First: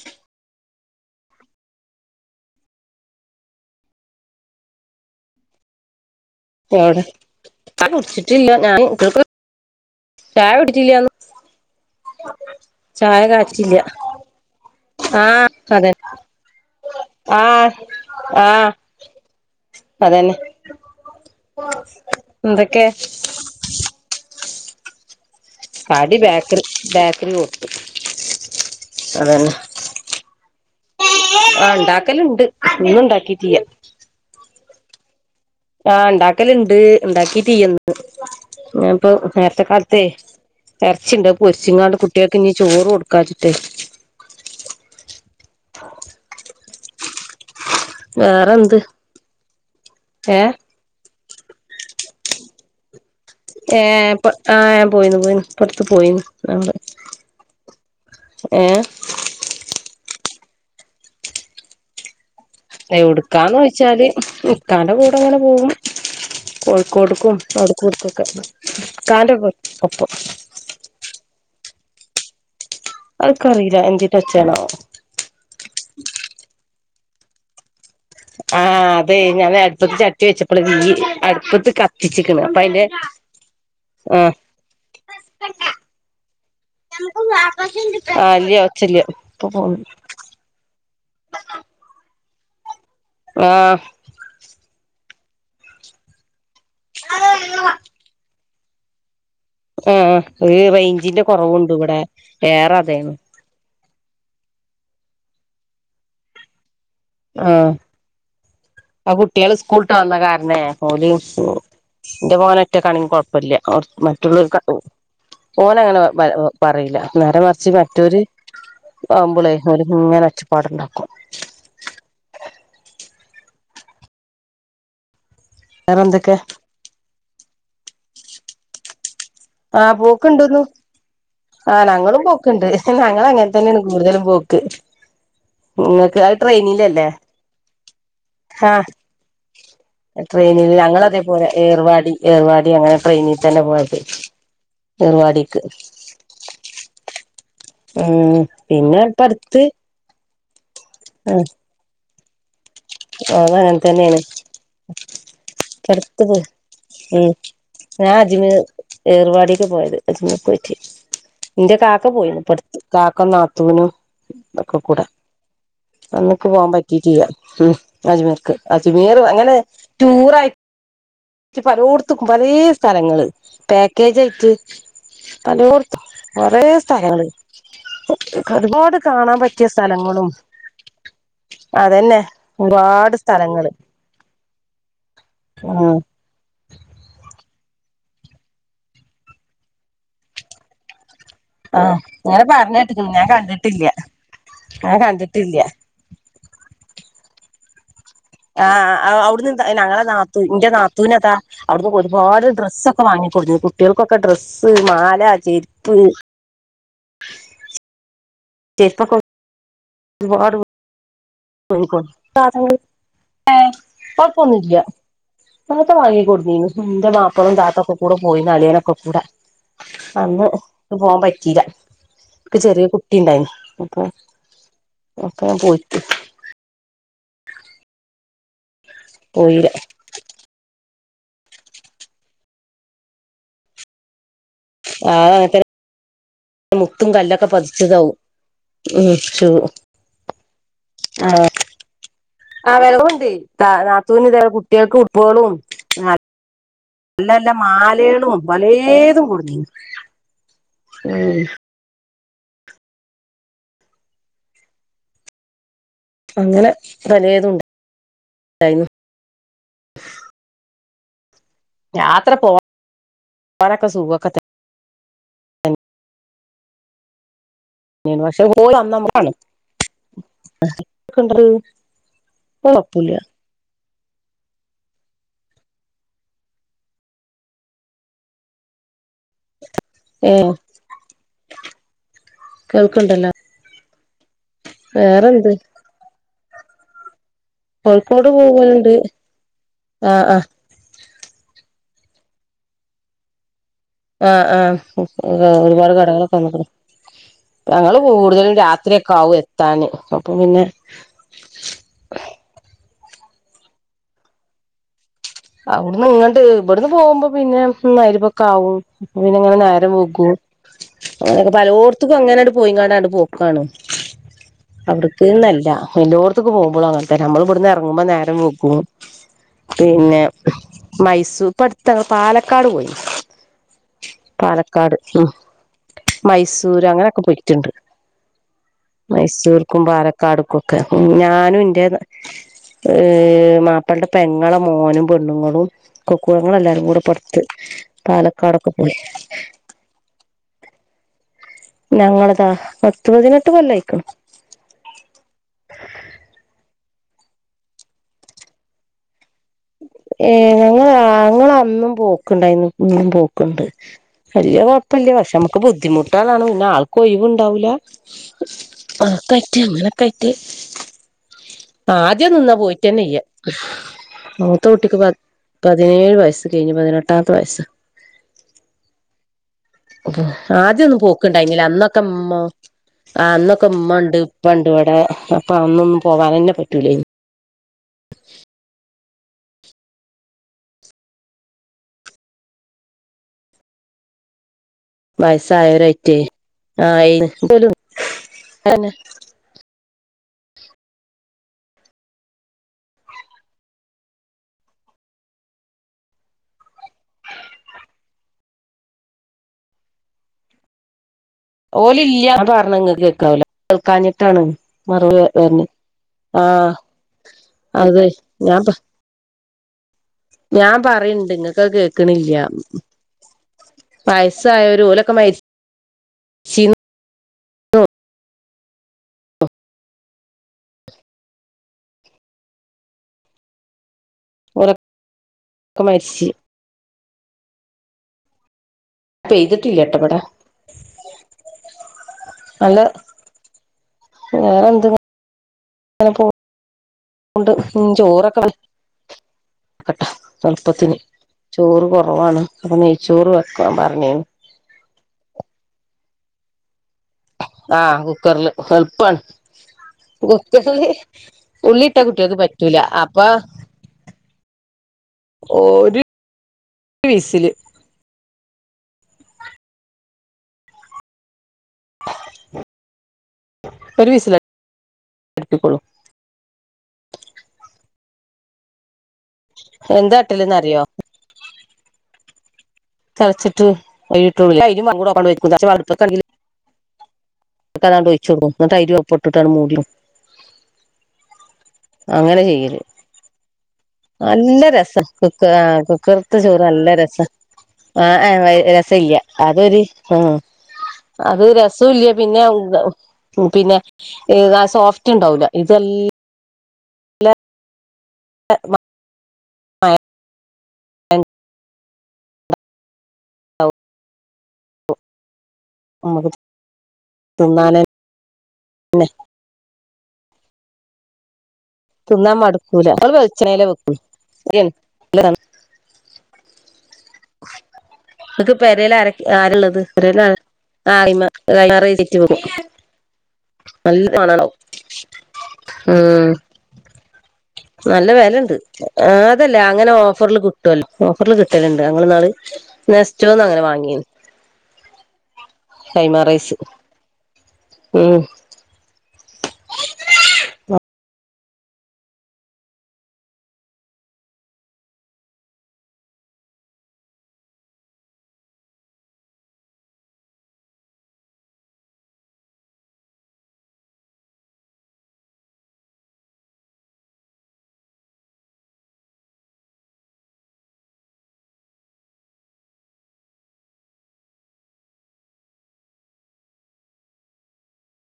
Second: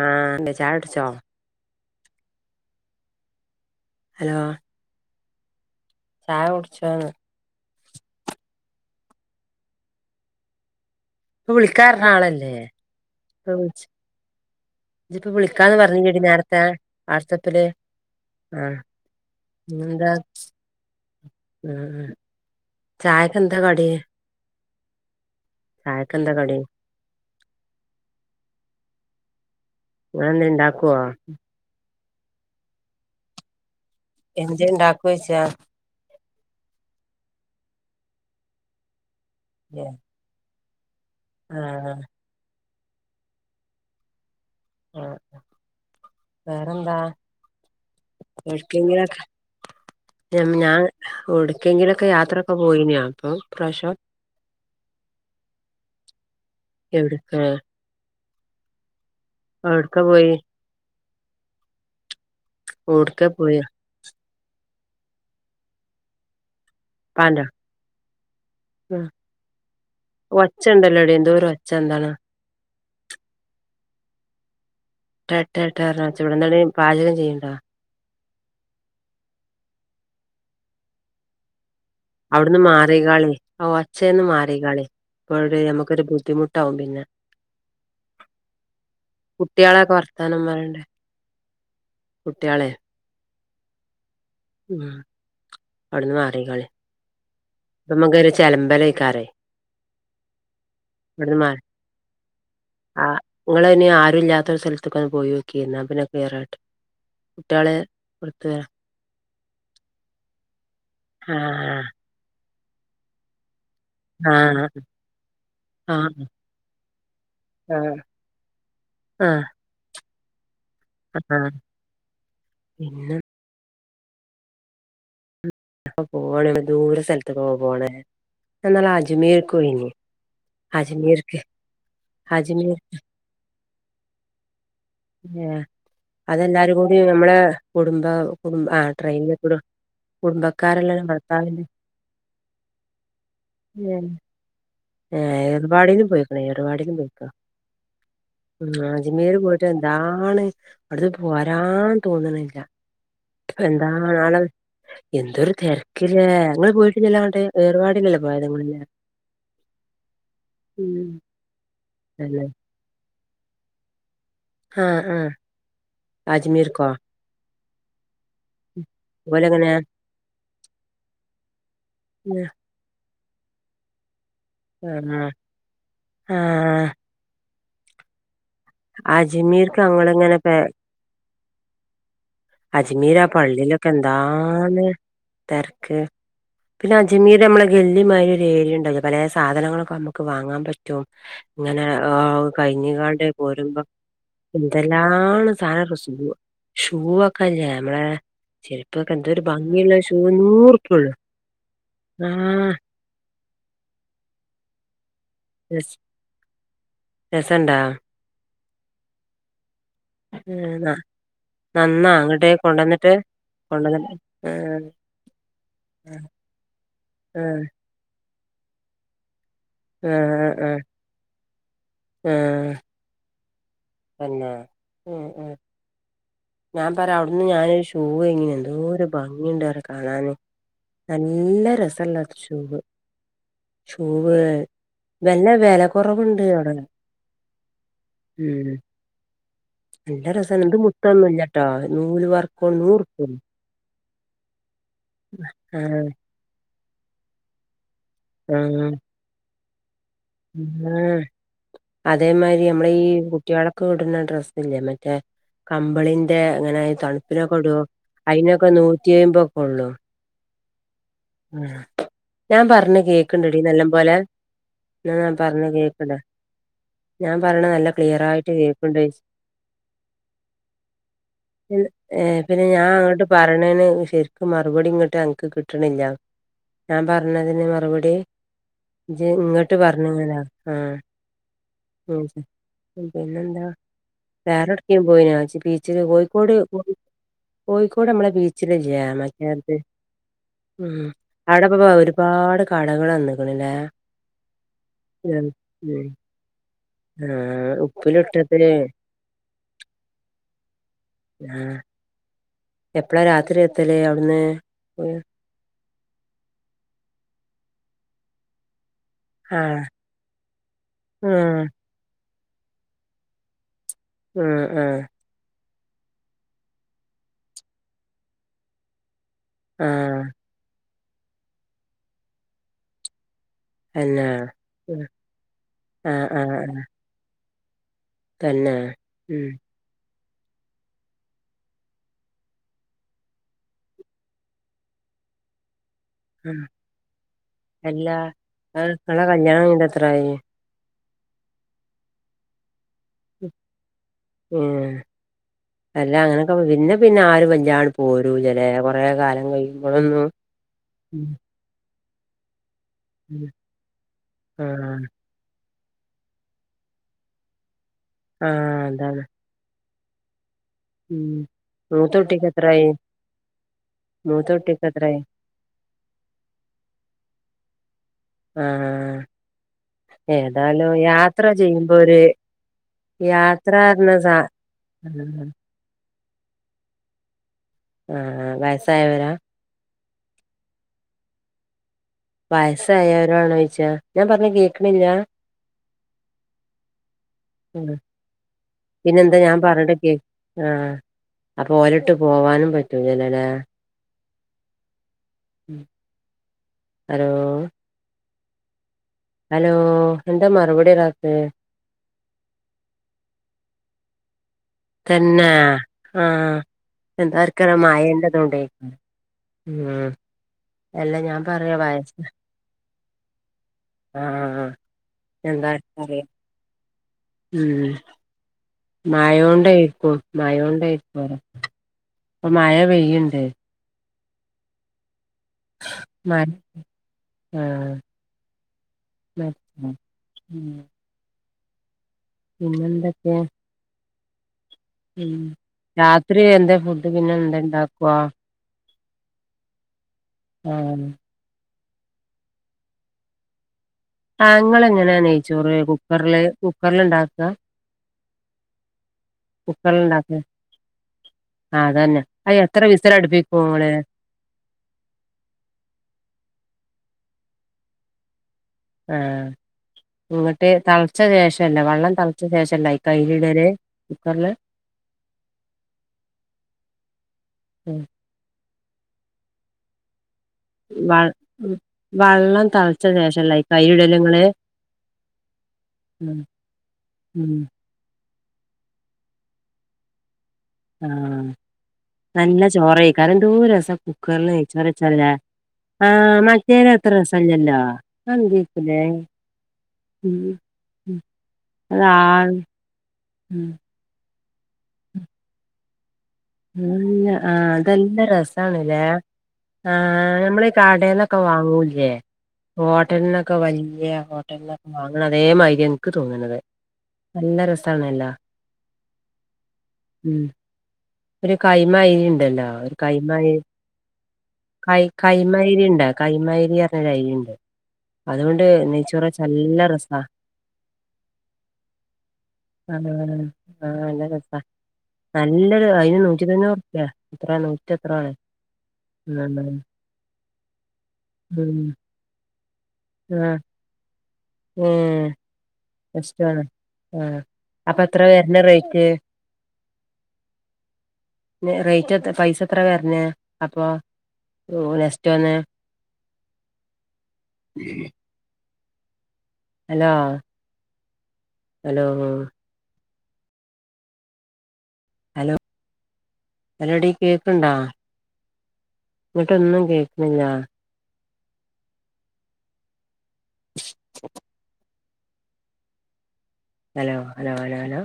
ആഹ് നീ ചായ കുടിച്ചോ? ഹലോ? ചായ എവിടെ കുടിച്ചോന്ന് ആ കുടിച്ചിട്ടില്ല ഞാൻ കുട്ടില്ക് ചായ കുടിച്ചില്ലന്ന് ഇപ്പം വിളിക്കാർനാളല്ലേ ചായ ഇപ്പ കാച്ചില്ല വിളിച്ച് ഇജ്പ്പോ ആഹ് വിളിക്കാന്ന് അതെ പറഞ്ഞില്ലേടി നേരത്തെ വാട്സആപ്പില് ആഹ് ആ. ആഹ് എന്താ അതന്നെ എന്തൊക്കെ ചായക്ക്ന്താ കടി. കടി ബേക്കറി, ബേക്കറി കൊത്തു അതന്നെ. നിങ്ങൾ എന്തേ ഉണ്ടാക്കുവോ? ആഹ് ഉണ്ടാക്കലുണ്ട് ഇന്ന് ഉണ്ടാക്കിയിട്ടില്യ. ഇഞ്ച ഉണ്ടാക്ക്‌വെച്ചാ ആഹ് ഉണ്ടാക്കല ഇണ്ട് ഉണ്ടാക്കിതീയ്ന്ന് അപ്പൊ ല്ലേ? [unintelligible] ഇറച്ചിണ്ട് ആഹ് പൊരിച്ചുങ്ങാണ്ട് കുട്ടിയാക്ക് ഞ്ഞി ചോറ്കൊടുക്കാച്ചിട്ട്. ആ വേറെന്താ? വേറെന്ത് ഒട്ക്കെങ്കിലാക് [unintelligible] ഏഹ് ഞാ ഓടുക്കെങ്കിലൊക്കെ യാത്രൊക്കെ പോയിനാ? ഏ ആഹ ഞാൻ പോയിന്നു. പോയിന്നു പട്ത്ത് പോയിന്നു നമ്മള്. എവിട്ക്ക് ഏ ഒട്ക്കാ പോയി? എവിട്ക്കാ പോയി എവ്ട്ക്കാന്നോയ്ച്ചാല് ഇക്കാന്റെ കൂടങ്ങനെ പോവും. കോഴിക്കോട്ക്കും പ്പാന്റോ ഔട്ക്കും, ഇവട്കൊക്കെ ഇകാന്റെ ഒപ്പം. ഒച്ചണ്ടല്ലടി എന്തോരൊച്ച എന്താണ്? അത്ക്കറീല എന്തിൻ്റച്ചേണാവോ? ട്ടാ ട്ടാ ട്ടാ ർഞ്ഞ ഒച്ച എവടന്നെടീ പാചകം ചെയ്യ്ണ്ടോ? ആ അതെ ഞാന് അടുപ്പത്ത് ചട്ടി വെച്ചപ്പളെ തിയ് അട്പ്പത്ത് ക അവിട്ന്ന് മാറികാളി ആ ആ ഒച്ചേന്ന് മാറികാളി. അപ്പഴെ നമുക്കൊരു ബുദ്ധിമുട്ടാവും പിന്നെ. ആ ഇല്ല്യ ഒച്ചല്ല്യ ഇപ്പൊ പോന്ന് കുട്യാളൊക്കെ വർത്താനം പറിണ്ടേ കുട്യാളെ. ആഹ് ഉം അവിട്ന്ന് മാറിക്കാളി. [inaudible] നമ്മക്കൊരേ ചെലമ്പലക്കാരെയ്. ആ ആ ഒര് റൈഞ്ചിന്റെ കൊറവുണ്ട് ഇവടെ ഏറെ അതേന്നു. ഇങ്ങളൈന് ആരുല്ലാത്തൊരു സ്ഥൽത്ത്ക്കൊന്ന് പോയോക്കീ ന്നാ പിന്നെ ക്ലിയറായി ആ കുട്യാള് [unintelligible] ആ കുട്യാള് സ്കൂൾട്ട് വന്ന കാര്ണേ ഓല് ആഹ് ഇൻ്റെ മോന് ഒറ്റക്കാണെങ്കി കൊഴപ്പല്ല. മറ്റുള്ളവർക്ക് ആഹ് ഓനങ്ങനെ ആഹ് പ പറീല നേരെ മറിച്ച് മറ്റോര് ആവ്മ്പളെ ഓര്ങ്ങനെ ഒച്ചപ്പാട്ണ്ടാക്കും. ആ പിന്നെ വേറെ അപ്പ എന്തൊക്കെ പോവാണങ്കി ദൂര സ്ഥൽത്ത്ക്കൊക്കേ പോണെ ഞാന്നാള് അജ്മീർ ആ പോക്ക്ണ്ട്ന്ന് ആ ഞങ്ങളും പോക്ക്ണ്ട് അജ്മീർ ഞങ്ങളങ്ങനെ തന്നേണ് കൂട്തലും പോക്ക്. ഏ നിങ്ങൾക്ക് അത് അതെല്ലാരും കൂടി ട്രെയിനിലല്ലേ നമ്മളെ കുടുംബ കുടംബ ആ ട്രെയിന്ക്കൂടെ ട്രെയിനില് ഞങ്ങളതെ പോലെ ഏർവാടി ഏർവാടി അങ്ങനെ ട്രെയിന് തന്നെ പോയത്. ഏ ഏർവാടിക്ക് ഏർബാടീലും പൊയ്ക്ണ് ഏർവാടീലും പൊയ്ക്ക്ണ് ഉം പിന്നെ ഇപ്പ അജ്മീര് അടുത്ത് പോയിട്ട് എ ന്താണ് അവിട്ന്ന് ഉം പോരാ തോന്ന്ണ്ല്യാ അത് അങ്ങനെ തന്നെയാണ് എന്താണ്. എന്തൊര് അടുത്ത് തെരക്ക്ലെ പോയി ഇങ്ങള് പോയിട്ടില്ലല്ലോ അങ്ങട്ട് ഏർവാടിലല്ലോ പോയത് ഇങ്ങള്ലെ. ഏർവാടീക്കാ പോയത് അജ്മീർക്കോയ്റ്റ് ന്റെ കാക്ക പോയീന്ന് തന്നെ ഇപ്പ കാക്ക നാത്തൂനും ആ ഒക്കകൂടെ ആ അന്ന്ക്ക് പോവാൻ അജ്മീർക്കോ പറ്റീട്ട്യ്യ. ഉം അജ്മീർക്ക് അജ്മീർ അങ്ങനെ ഓലെങ്ങനെ റ്റൂറായി പലോട്ത്ത്ക്കും പലേ സ്ഥലങ്ങള് പേക്കേജായ്ട്ട്. ആ പലോർത്തും ആ കൊറെ സ്ഥലങ്ങള് ഒരുപാട് കാണാൻ പറ്റിയ അജ്മീർക്ക് സ്ഥലങ്ങളും ഞങ്ങളിങ്ങനെ പെ അതന്നെ. അജ്മീർ ഒരുപാട് ആ സ്ഥലങ്ങള് പള്ളീലൊക്കെ എന്താണ് ഉം തെര്ക്ക്. പിന്നെ അജ്മീര് അമ്മളെ ഗെല്ലിമാരി ഒരു ഏര്യണ്ടല്ലോ പലേ സാധനങ്ങളൊക്കെ അമ്മക്ക് വാങ്ങാ പറ്റും. [inaudible] ഇങ്ങനെ ആഹ് അങ്ങനെ കഴിഞ്ഞ് പറഞ്ഞേട്ട്ക്ക്ണ് കാണ്ട് ഞാൻ കണ്ടിട്ടില്ല പോരുമ്പം ഞാൻ എന്തെല്ലാണ് കണ്ടിട്ടില്ല സാധന സൂ ഷൂ വൊക്കല്യേ അമ്മളെ ആ ഔട്ന്ന് ഞങ്ങളെ നാത്തു ഇന്റെ നൂറുപ്യള്ളൂ നാത്തൂനതാ അവിട്ന്ന് ഒരുപാട് ആഹ് ഡ്രസ്സൊ ക്കെ വാങ്ങിക്കൊട്ന്നീനു കുട്യാക്കൊക്കെ ഡ്രസ്സ്, മാല, ചെര്പ്പ് സണ്ടാ? [unintelligible] [unintelligible] ആ നന്നാ വാങ്ങിക്കൊടുന്നു ഇങ്ങട്ട് സാധനങ്ങൾ കൊണ്ടന്ന്ട്ട് കൊണ്ടന്ന് ഏ ത്ത വാങ്ങിക്കൊട്ന്നീനു ഇന്റെ മാപ്പളിം ആഹ് താത്തൊക്കെകൂടെ പോയീന്ന് അളെനൊക്കെ കൂടെ. അന്ന് ആഹ് ആഹ് ഇക്ക് പോവാൻ പറ്റില ഇക്ക് ആഹ് ചെറിയ കുട് ട്ടിണ്ടായ്ന്നു അപ്പൊ തന്നെ ഉം അപ്പ ഉം ഞാൻ പോയിട്ട് ഞാൻ പറ്യാ അവിട്ന്ന് ഞാനൊരു ഷൂവേങ്ങീന്നു എന്തോരു പോയില്ല ഭംഗിണ്ടാറിയൊ കാ കാണാന് നല്ല രസള്ള ഷൂവ്. ഷൂവ് ആ നല്ല [unintelligible] വെല കൊറവുണ്ട് അവിടെ മുത്തും കല്ലൊക്കെ പതിച്ചതാവും ഉം [unintelligible] നല്ല രസണ്ട് ഇത് മുത്തൊന്നും ഇല്ലട്ടോ നൂല് വർക്ക് ആ വിലവുണ്ട് നാത്തൂന് ഇത കുട്ടികൾക്ക് ഫുട്ബോളും ആഹ് നല്ല നല്ല മാലേളും ആഹ് പലേതും കൊട്ന്നീനി [unintelligible] അതേമായ്രി നമ്മളീ കുട്ട്യേള്ക്ക് ഇട്ണ ഡ്രസ്സ്ല്ലേ മറ്റേ കമ്പളിൻ അങ്ങനെ തണുപ്പിനൊക്കെ ഇടു അതിനൊക്കെ ഉണ്ടായിനു നൂറ്റി അയ്മ്പൊ ഒക്കെ ഉള്ളു യാത്ര ഞാൻ പറഞ്ഞ കേക്ക്ണ്ടടീ നല്ല പോവാനൊക്കെ പോലെ സുഖൊക്കെ എന്നാ ഞാൻ പറഞ്ഞ കേൾക്ണ്ടോ ഞാൻ പറഞ്ഞ നല്ല തന്നെയാണ് പക്ഷെ ക്ലിറായിട്ട് പോയി വന്ന കേക്ക്ണ്ടോയ്ച്യാ നമ്മക്കാണ് കേൾക്ക്ണ്ടോ എൻ ഏഹ് പിന്നെ ഞാൻ കൊഴപ്പല്ല അങ്ങട്ട് പർ കണേന് ശരിക്കും മറുപടി ഇങ്ങോട്ട് അൻക്ക് കിട്ടണില്ല ഞാൻ പറഞ്ഞതിന് മറുപടി ജി ഇങ്ങട്ട് പറഞ്ഞങ്ങനോ ഏഹ് ആ ഉം കേൾക്ക്ണ്ടല്ലോ പിന്നെന്താ വേറെട്ക്കേ പോയീനോ വേറെന്ത് ച്ചി ബീച്ചില് കോഴിക്കോട് കോഴിക്കോട് നമ്മളെ ബീച്ചില്‌ല്ലേ മറ്റേത് ആ ആ ഉം അവിടപ്പ ഒരുപാട് കടകൾ വന്ന് ക്ക്ണ്ല്ലേ ആ ആ ഒരുപാട് കടകളൊക്കെ വെന്ന്ക്ണു ആഹ് ഞങ്ങള് കൂടുതലും ഉപ്പിലിട്ടത് രാത്രി കാവുംഎത്താന് അപ്പൊ പിന്നെ [unintelligible] എപ്പോളാ രാത്രി എത്തല് അവിടുന്ന് പോ അവ്ട്ന്ന് ഇങ്ങട് ഇബട്ന്ന് പോവുമ്പ പിന്നെ മയ്രിബൊക്കാവും പിന്നെങ്ങനെ ആഹ് നേരം പോക്കു അങ്ങന ആഹ് പലോട്ത്ത്ക്കും അങ്ങനെട് പോയി കാണ്ട് പൊക്കാണ് ആഹ് ആഹ് [unintelligible] ന്നല്ല എല്ലോട്ത്ത്ക്ക് പോകുമ്പളും അങ്ങനത്തെന്നെ നമ്മൾ ഇവിടുന്ന് ഇറങ്ങുമ്പോ നേരം വൈകും പിന്നെ ആഹ് മൈസൂർ ഇപ്പ അടുത്തങ്ങൾ പാലക്കാട് പോയി അന്നെ പാലക്കാട് ഉം ആഹ് ആഹ് മൈസൂര് അങ്ങനെയൊക്കെ പോയിട്ടുണ്ട് തന്നെ ഉം മൈസൂർക്കും, പാലക്കാട് ഒക്കെ ഞാനും ഇന്റെ ഏഹ് മാപ്പൾന്റെ പെങ്ങളെ മോനും പെണ്ണ്ങ്ങളും കൊ ആഹ് കുടുംബെല്ലാരും കൂടെ പൊർത്ത് പാലക്കാടൊക്കെ പോയ് [unintelligible] ത്രായി ഞങ്ങളതോ പത്തുപതിനെട്ട് കൊല്ലായിക്ക്ണ് ഏ അല്ല അങ്ങനൊക്കെ പിന്നെ പിന്നെ ആരും വെല്ലാണ്ട് പോരൂലലേ കൊറേ കാലം കയ് ഏ ഞങ്ങ ഞങ്ങ അന്നും പോക്ക്ണ്ടായിരുന്നു ന്നും ഉം പോക്ക്ണ്ട് വല്യ ആഹ് കാെഴപ്പില്ല്യാ പഷെ മ്മ ബുദ്ധിമുട്ടാലാണ് പിന്നെ ആൾക്ക ഒഴിവുണ്ടാവില്ല ആഹ് അതാണ് ഉം [unintelligible] ആദ്യം മൂത്തകുട്ടിക്ക് നിന്നാ എത്രായി പോയിട്ടന്നെ ഇയ്യ മൂത്ത മൂത്തകുട്ടിക്ക് കുട്ടിക്ക് പ എത്രായി പതിനേഴ് വയസ്സ് കഴിഞ്ഞ് പതിനെട്ടാമത്തെ വയസ്സ് ആ ആ ആഹ് ഏതായാലും ആദ്യന്നും യാത്ര പോക്ക്ണ്ടായ്ഞ്ഞില്ല ചെയ്യുമ്പോ അന്നൊക്കെ ഒരു മ്മ ആഹ് അന്നൊക്കെ യാത്ര പറഞ്ഞ ഇമ്മണ്ട് സാ ഇപ്പണ്ട് ഇവിടെ ആഹ് അപ്പൊ അന്നൊന്നും പോവാനന്നെ പറ്റൂലേനി ആ ആ വയസ്സായവരാ വയസ്സായോരാണോ യിച്ച ഞാൻ പറഞ്ഞ കേ വയസ്സായോരാറ്റേ ആയീണ് പിന്നെ എന്താ ഞാൻ പറഞ്ഞിട്ട് കേ ആ അപ്പൊ ഓലട്ട് പോവാനും പറ്റൂലല്ലോ ല്ലേ ഹേലോ ഹലോ എന്താ മറുപടി വരാത്തേ ഓല് ല്യാ പർഞ്ഞങ്ങക്ക്‌ കേക്കാവല കേൾക്കഞ്ഞിട്ടാണ് മറവ് വെര്ന് ആ എന്താർക്കര മായന്റെതോണ്ടേ ഉം ഞാൻ അല്ല പറയണ്ട് ഞാൻ നിങ്ങൾക്ക് പറയാ വയസ് കേക്കണില്ല. വയസ്സായോര് ഓലൊക്കെ മര് അതെ ഉം മായോണ്ടായിയിരിക്കും മായോണ്ടായിയിരിക്കും. പ്പൊ മഴ പെയ്യ്ണ്ട് ഓലൊക്കെ മരിച്ച് [unintelligible] പെയ്തിട്ടില്ലട്ടെ പടെ ഉം പിന്നെന്തൊക്കെ? വേറെന്താ ഉം രാത്രി എന്തെ ഫുഡ് പിന്നെ ഉണ്ട് എന്താ ഉം ഇണ്ടാക്കുവാ ചോറൊക്കെ [unintelligible] പത്തിന്. ആഹ് ചോറ് കുറവാണ് അപ്പൊ നെയ്ച്ചോറ് വെക്ക പറഞ്ഞിനി ആ ങ്ങളെങ്ങനെ നയ്ച്ചോറ് കുക്കർല് കു [unintelligible] ആഹ് കുക്കറില് എള്പ്പാണ് കുക്കറില് ഇണ്ടാ [unintelligible] ആഹ് ഉള്ളിട്ടാ അതന്നെ കുട്ടിയത് അത് പറ്റൂല എത്ര അപ്പൊ വിസിലടുപ്പിക്കും ഇങ്ങള് ഒരു വീസില് ആഹ് ഇങ്ങ ട്ട് തൾച്ച ശേഷംല്ല വെള്ളം തൾച്ച ശേഷംല്ല അയ്ക്ക്‌ അയ്രിടല് കുക്കറില്. [inaudible] ക്കുളു [inaudible] എന്താട്ടിലന്ന് അറിയോ? വ വള്ളം തൾ തൾച്ചിട്ട് അയിലിട്ടു [unintelligible] ന്ന് ഉം ട്ടതാണ്ട് ഓയ്ചെക്കും ന്ന്ട്ട് അയ്രി ഒപ്പട്ട്ട്ട് ആണ്ട് മുടിക്കും. ആഹ് അങ്ങനെ നല്ല ചെയ്യല് ചോറായികാര എന്തോര് രസം നല്ല രസ കുക്ക ആഹ് കുക്കറത്ത് ആഹ് ചോറ് മറ്റേന് നല്ല അത്ര രസം രസല്ലല്ലോ ആഹ് അതെന്തേക്കുലേ രസല്ല അതൊരു ഉം. ആഹ് ഉം. അതര് അത് രസുല്ല പിന്നെ ആൾ ഉം. പിന്നെ ഏത് ആ സോഫ്റ്റ് ണ്ടാവ്ല ഇതെല് [unintelligible] ആ അതെല്ല രസണല്ലേ. ആഹ് നമ്മള് ഈ കാടേന്നൊക്കെ വാങ്ങൂല്ലേ ഹോട്ടലിനൊക്കെ വലിയ ഹോട്ടലിനൊക്കെ വാങ്ങണം അതേ മരി എൻക്ക് നമുക്ക് തോന്നണത് നല്ല തിന്നാനന്നെ രസണല്ലോ. ഒരു കൈമാരി തിന്നാൻ ഉണ്ടല്ലോ മടുക്കൂല ഒരു നമ്മള് കൈമാരി വെളിച്ചെണ്ണയില് വെക്കും കൈ കൈമാരി ണ്ട കൈമാരി പറഞ്ഞരൈരി ഉണ്ട്. ങ്ങക്ക് അതുകൊണ്ട് പേരേല് ആര നെയ്ച്ചോറ് വെച്ചാ ആരള്ളത് നല്ല രസാ പേരേല് ആര ആഹ് ആഹ് ആഹ് നല്ല രസാ [unintelligible] നല്ലൊരു അയിന് ഉം നൂറ്റി തൊണ്ണൂറുപ്യ എത്ര നൂറ്റി നല്ല എത്രോ ആണ് വെലേണ്ട് അതല്ലേ അങ്ങനെ ഓഫറില് കിട്ടും കിട്ട ഓഫറിൽ ഉം കിട്ടലണ്ട് ഞങ്ങൾാള് നെസ്റ്റോന്ന് അങ്ങനെ വാങ്ങീനി ഉം കൈമാ റൈസ് ഇഷ്ട്ടാണ് ആഹ അപ്പൊ എത്ര ഉം വരണ റേറ്റ്. ന്നെ റേറ്റ് എത്ത് പൈസ എത്ര വര്ന് അപ്പൊ? ഓ നെസ്റ്റ് വന്നെ ഹലോ ഹലോ ഹലോ ഹലോ ഡി കേക്കണ്ടോ ഇങ്ങട്ടൊന്നും കേൾക്കണ്ല്ല [inaudible] hello hello hello hello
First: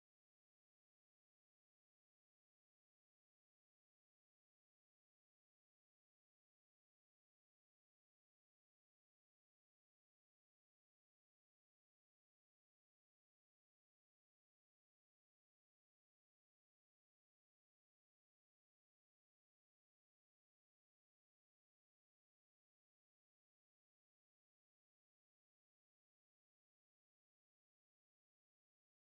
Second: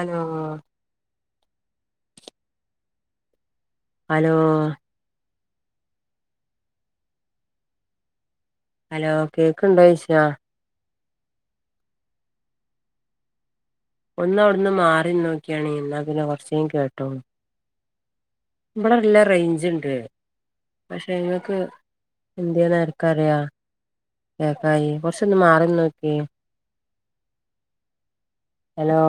hello hello hello കേക്ക്ണ്ടോയ്ച ഒന്നവിടുന്ന് മാറി നിന്നോക്കിയാണി എന്നാപിന്നെ കുറച്ചേ കേട്ടോളും ഇവിടെ നല്ല റേയ്ഞ്ച്ണ്ട് പക്ഷെ നിങ്ങക്ക് എന്ത്യന്നാർക്കറിയാ കേക്കായി കൊറച്ചൊന്ന് മാറിനിന്നോക്കി ഹലോ